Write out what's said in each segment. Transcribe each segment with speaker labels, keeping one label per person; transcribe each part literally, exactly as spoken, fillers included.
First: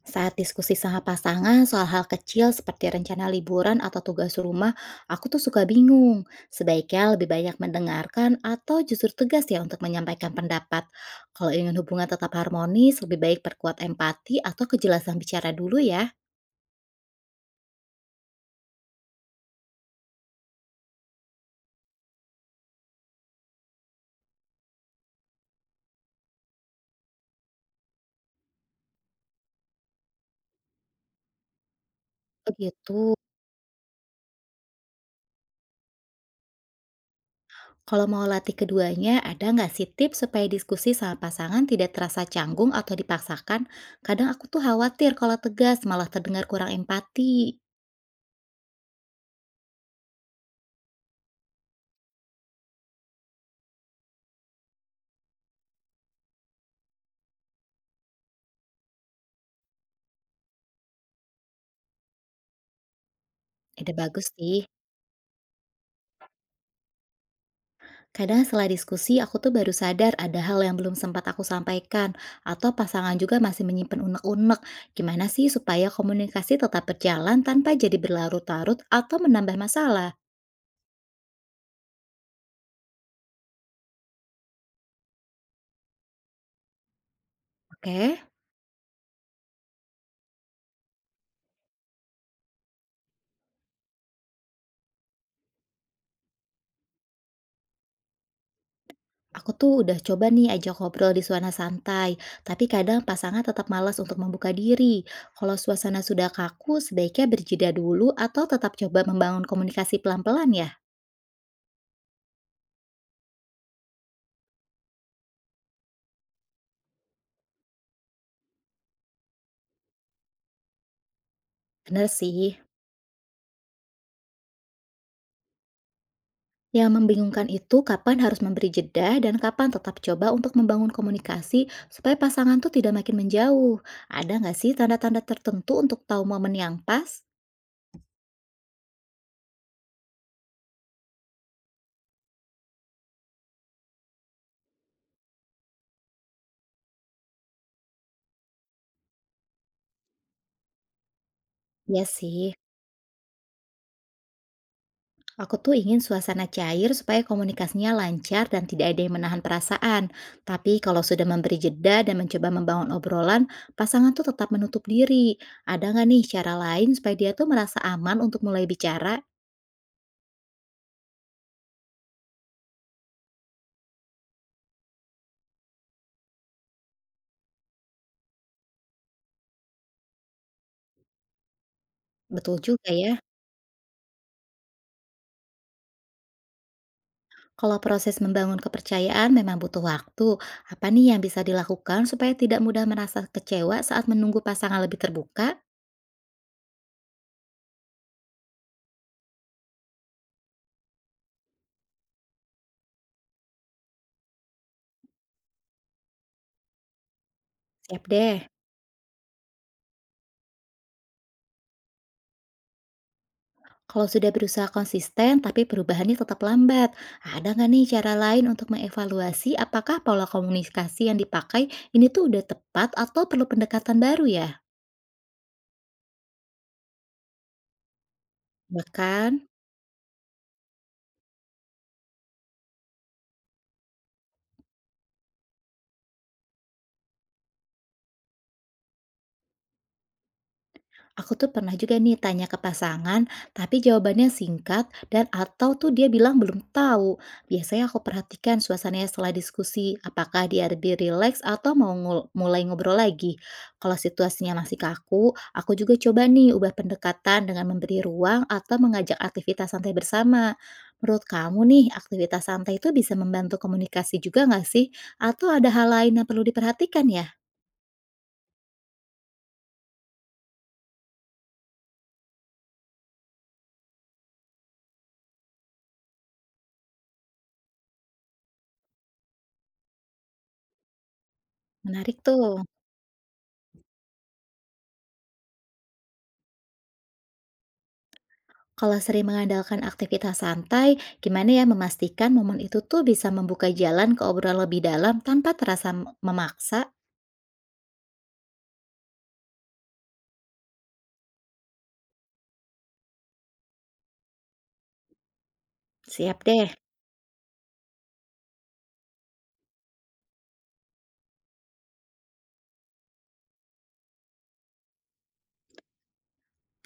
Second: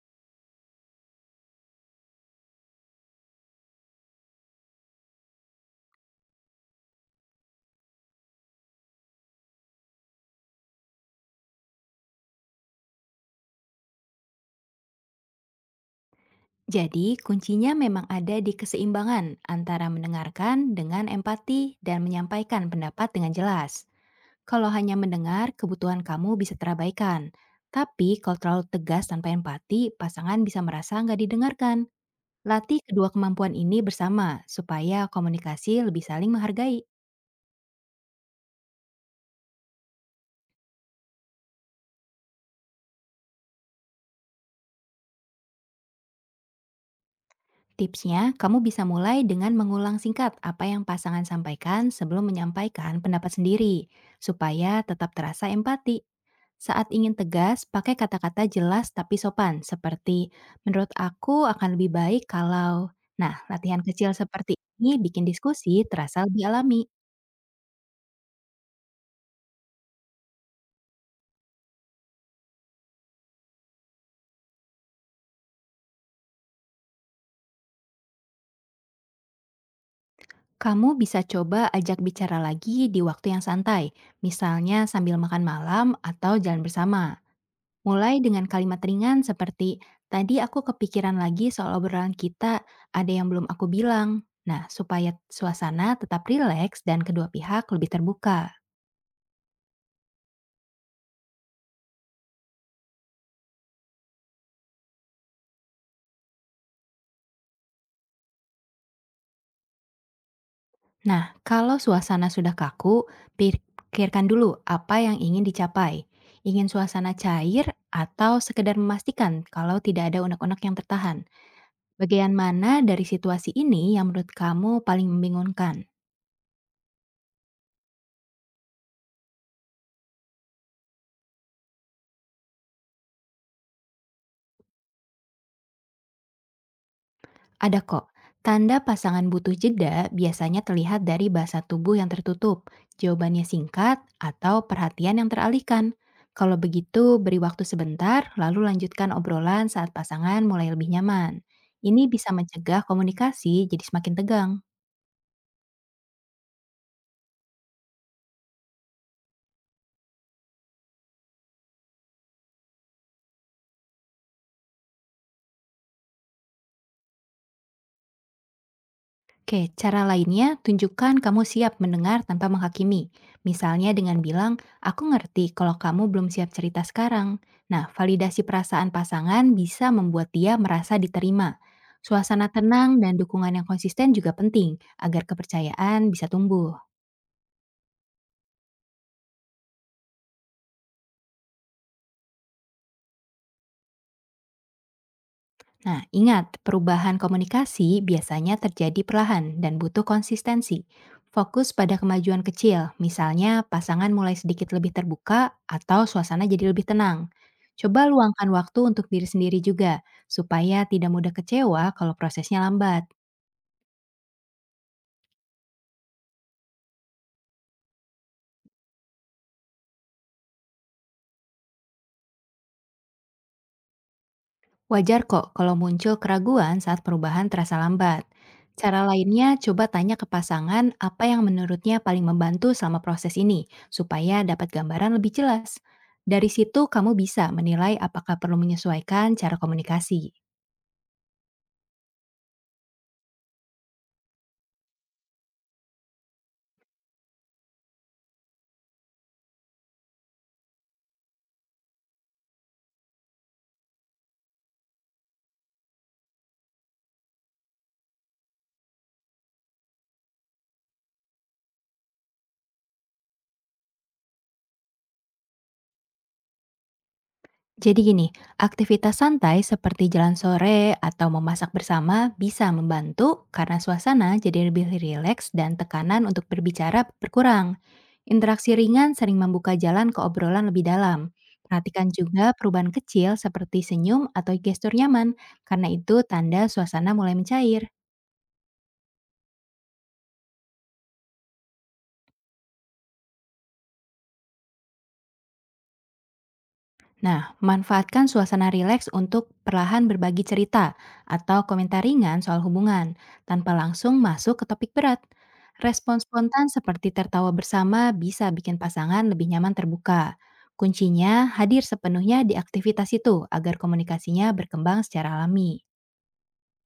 Speaker 1: Saat diskusi sama pasangan soal hal kecil seperti rencana liburan atau tugas rumah, aku tuh suka bingung. Sebaiknya lebih banyak mendengarkan atau justru tegas ya untuk menyampaikan pendapat. Kalau ingin hubungan tetap harmonis, lebih baik perkuat empati atau kejelasan bicara dulu ya.
Speaker 2: Jadi, kuncinya memang ada di keseimbangan antara mendengarkan dengan empati dan menyampaikan pendapat dengan jelas. Kalau hanya mendengar, kebutuhan kamu bisa terabaikan. Tapi, kalau terlalu tegas tanpa empati, pasangan bisa merasa nggak didengarkan. Latih kedua
Speaker 1: Begitu.
Speaker 2: kemampuan ini bersama, supaya komunikasi lebih saling menghargai.
Speaker 1: Kalau mau latih keduanya, ada nggak sih tips supaya diskusi sama pasangan tidak terasa canggung atau dipaksakan? Kadang aku tuh khawatir kalau tegas malah terdengar kurang empati.
Speaker 2: Tipsnya, kamu bisa mulai dengan mengulang singkat apa yang pasangan sampaikan sebelum menyampaikan pendapat sendiri, supaya tetap terasa empati. Saat ingin tegas, pakai kata-kata jelas tapi sopan, seperti "menurut aku akan lebih baik kalau". Nah, latihan
Speaker 1: Ide
Speaker 2: kecil
Speaker 1: bagus
Speaker 2: seperti
Speaker 1: sih.
Speaker 2: ini bikin diskusi terasa lebih alami.
Speaker 1: Kadang setelah diskusi, aku tuh baru sadar ada hal yang belum sempat aku sampaikan, atau pasangan juga masih menyimpan unek-unek. Gimana sih supaya komunikasi tetap berjalan tanpa jadi berlarut-larut atau menambah masalah?
Speaker 2: Kamu bisa coba ajak bicara lagi di waktu yang santai, misalnya sambil makan malam atau jalan bersama. Mulai
Speaker 1: Oke,
Speaker 2: dengan kalimat ringan seperti, tadi aku kepikiran lagi soal obrolan kita, ada yang belum aku bilang. Nah, supaya suasana tetap rileks dan kedua pihak lebih terbuka.
Speaker 1: aku tuh udah coba nih ajak ngobrol di suasana santai, tapi kadang pasangan tetap malas untuk membuka diri. Kalau suasana sudah kaku, sebaiknya berjeda dulu atau tetap coba membangun komunikasi pelan-pelan ya?
Speaker 2: Nah, kalau suasana sudah kaku, pikirkan dulu apa yang ingin dicapai. Ingin suasana cair atau sekedar memastikan kalau tidak ada unek-unek yang tertahan?
Speaker 1: Bener
Speaker 2: Bagian
Speaker 1: sih.
Speaker 2: mana dari situasi ini yang menurut kamu paling membingungkan?
Speaker 1: Yang membingungkan itu kapan harus memberi jeda dan kapan tetap coba untuk membangun komunikasi supaya pasangan tuh tidak makin menjauh. Ada nggak sih tanda-tanda tertentu untuk tahu momen yang pas?
Speaker 2: Ada kok. Tanda pasangan butuh jeda biasanya terlihat dari bahasa tubuh yang tertutup, jawabannya singkat, atau perhatian yang teralihkan. Kalau begitu, beri waktu sebentar, lalu lanjutkan obrolan saat pasangan mulai lebih nyaman.
Speaker 1: Ya
Speaker 2: Ini bisa
Speaker 1: sih,
Speaker 2: mencegah komunikasi jadi semakin tegang.
Speaker 1: aku tuh ingin suasana cair supaya komunikasinya lancar dan tidak ada yang menahan perasaan. Tapi kalau sudah memberi jeda dan mencoba membangun obrolan, pasangan tuh tetap menutup diri. Ada nggak nih cara lain supaya dia tuh merasa aman untuk mulai bicara?
Speaker 2: Oke, cara lainnya tunjukkan kamu siap mendengar tanpa menghakimi. Misalnya dengan bilang, aku ngerti kalau kamu belum siap cerita sekarang. Nah, validasi perasaan pasangan bisa membuat dia merasa diterima. Suasana
Speaker 1: Betul juga
Speaker 2: tenang
Speaker 1: ya.
Speaker 2: dan dukungan yang konsisten juga penting agar kepercayaan bisa tumbuh.
Speaker 1: Kalau proses membangun kepercayaan memang butuh waktu, apa nih yang bisa dilakukan supaya tidak mudah merasa kecewa saat menunggu pasangan lebih terbuka?
Speaker 2: Nah, ingat, perubahan komunikasi biasanya terjadi perlahan dan butuh konsistensi. Fokus pada kemajuan kecil, misalnya pasangan mulai sedikit lebih terbuka atau suasana jadi lebih tenang.
Speaker 1: Siap
Speaker 2: Coba
Speaker 1: deh.
Speaker 2: luangkan waktu untuk diri sendiri juga, supaya tidak mudah kecewa kalau prosesnya lambat.
Speaker 1: Kalau sudah berusaha konsisten tapi perubahannya tetap lambat, ada nggak nih cara lain untuk mengevaluasi apakah pola komunikasi yang dipakai ini tuh udah tepat atau perlu pendekatan baru ya?
Speaker 2: Wajar kok kalau muncul keraguan saat perubahan terasa lambat. Cara
Speaker 1: Bahkan
Speaker 2: lainnya, coba tanya ke pasangan apa yang menurutnya paling membantu selama proses ini, supaya dapat gambaran lebih jelas. Dari situ, kamu bisa menilai apakah perlu menyesuaikan cara komunikasi.
Speaker 1: aku tuh pernah juga nih tanya ke pasangan, tapi jawabannya singkat dan atau tuh dia bilang belum tahu. Biasanya aku perhatikan suasananya setelah diskusi, apakah dia lebih rileks atau mau ngul- mulai ngobrol lagi. Kalau situasinya masih kaku, aku juga coba nih ubah pendekatan dengan memberi ruang atau mengajak aktivitas santai bersama. Menurut kamu nih, aktivitas santai itu bisa membantu komunikasi juga nggak sih? Atau ada hal lain yang perlu diperhatikan ya?
Speaker 2: Jadi gini, aktivitas santai seperti jalan sore atau memasak bersama bisa membantu karena suasana jadi lebih rileks dan tekanan untuk berbicara berkurang. Interaksi ringan sering membuka jalan ke obrolan lebih dalam. Perhatikan
Speaker 1: Menarik
Speaker 2: juga
Speaker 1: tuh.
Speaker 2: perubahan kecil seperti senyum atau gestur nyaman, karena itu tanda suasana mulai mencair.
Speaker 1: Kalau sering mengandalkan aktivitas santai, gimana ya memastikan momen itu tuh bisa membuka jalan ke obrolan lebih dalam tanpa terasa m- memaksa?
Speaker 2: Nah, manfaatkan suasana rileks untuk perlahan berbagi cerita atau komentar ringan soal hubungan, tanpa langsung masuk ke topik berat. Respon
Speaker 1: Siap
Speaker 2: spontan
Speaker 1: deh.
Speaker 2: seperti tertawa bersama bisa bikin pasangan lebih nyaman terbuka. Kuncinya hadir sepenuhnya di aktivitas itu agar komunikasinya berkembang secara alami.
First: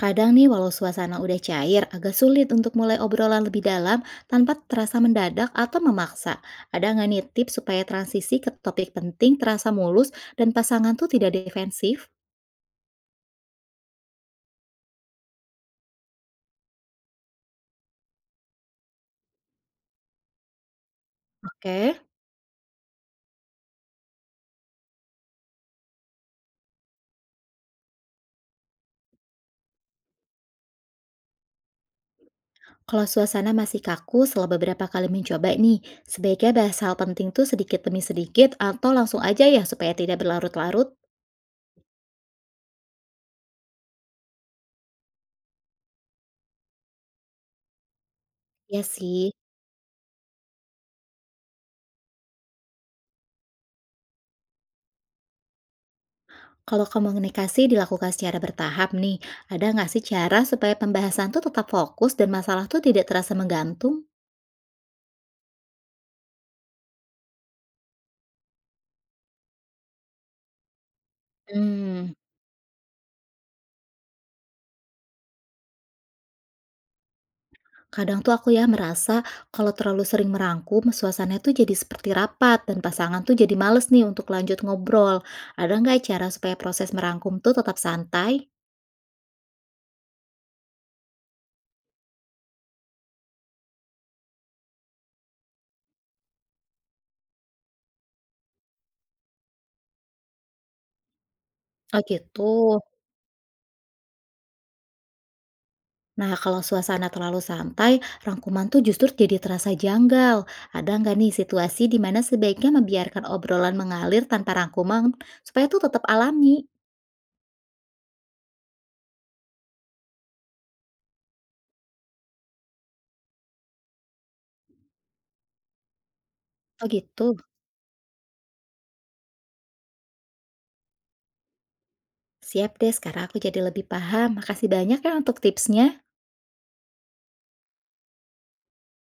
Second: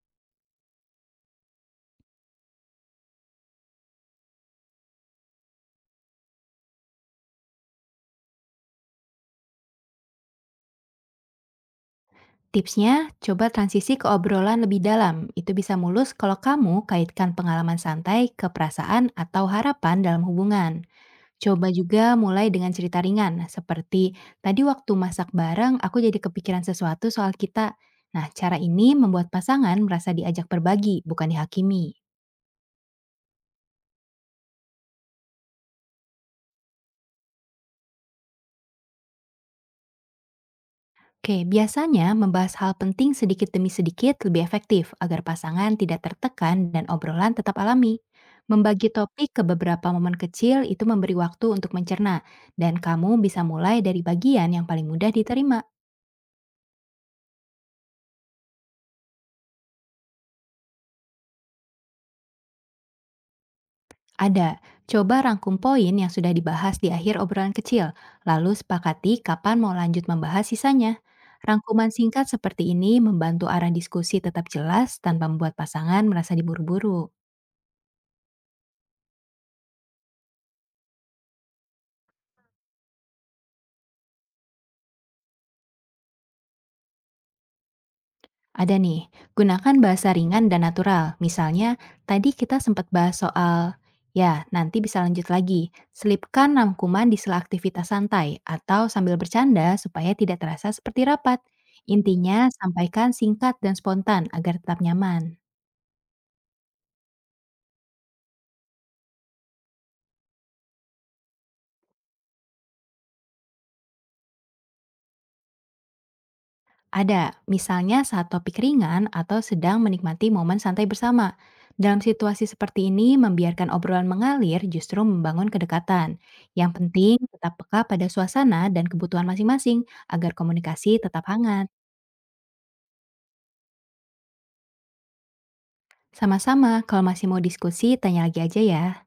Speaker 1: Kadang nih walau suasana udah cair, agak sulit untuk mulai obrolan lebih dalam tanpa terasa mendadak atau memaksa. Ada nggak nih tips supaya transisi ke topik penting terasa mulus dan pasangan tuh tidak defensif?
Speaker 2: Tipsnya, coba transisi ke obrolan lebih dalam. Itu bisa mulus kalau kamu kaitkan pengalaman santai ke perasaan atau harapan dalam hubungan. Coba
Speaker 1: Oke.
Speaker 2: juga mulai dengan cerita ringan, seperti tadi waktu masak bareng aku jadi kepikiran sesuatu soal kita. Nah, cara ini membuat pasangan merasa diajak berbagi, bukan dihakimi.
Speaker 1: Kalau suasana masih kaku setelah beberapa kali mencoba nih, sebaiknya bahas hal penting tuh sedikit demi sedikit atau langsung aja ya supaya tidak berlarut-larut?
Speaker 2: Oke, biasanya membahas hal penting sedikit demi sedikit lebih efektif agar pasangan tidak tertekan dan obrolan tetap alami.
Speaker 1: Ya
Speaker 2: Membagi
Speaker 1: sih,
Speaker 2: topik ke beberapa momen kecil itu memberi waktu untuk mencerna, dan kamu bisa mulai dari bagian yang paling mudah diterima.
Speaker 1: kalau komunikasi dilakukan secara bertahap nih, ada nggak sih cara supaya pembahasan tuh tetap fokus dan masalah tuh tidak terasa menggantung?
Speaker 2: Ada, coba rangkum poin yang sudah dibahas di akhir obrolan kecil, lalu sepakati kapan mau lanjut membahas sisanya. Rangkuman
Speaker 1: Hmm,
Speaker 2: singkat seperti ini membantu arah diskusi tetap jelas tanpa membuat pasangan merasa diburu-buru.
Speaker 1: kadang tuh aku ya merasa kalau terlalu sering merangkum, suasana tuh jadi seperti rapat dan pasangan tuh jadi males nih untuk lanjut ngobrol. Ada nggak cara supaya proses merangkum tuh tetap santai?
Speaker 2: Ada nih, gunakan bahasa ringan dan natural. Misalnya, tadi kita sempat bahas soal, ya nanti bisa lanjut lagi. Selipkan rangkuman di sela aktivitas santai atau sambil bercanda supaya tidak terasa seperti rapat.
Speaker 1: Oh gitu.
Speaker 2: Intinya, sampaikan singkat dan spontan agar tetap nyaman.
Speaker 1: Nah, kalau suasana terlalu santai, rangkuman tuh justru jadi terasa janggal. Ada nggak nih situasi di mana sebaiknya membiarkan obrolan mengalir tanpa rangkuman supaya tuh tetap alami?
Speaker 2: Ada, misalnya saat topik ringan atau sedang menikmati momen santai bersama. Dalam situasi seperti ini, membiarkan obrolan mengalir justru membangun kedekatan. Yang
Speaker 1: Oh
Speaker 2: penting,
Speaker 1: gitu.
Speaker 2: tetap peka pada suasana dan kebutuhan masing-masing agar komunikasi tetap hangat.
Speaker 1: Siap deh, sekarang aku jadi lebih paham. Makasih banyak ya untuk tipsnya.
Speaker 2: Sama-sama, kalau masih mau diskusi, tanya lagi aja ya.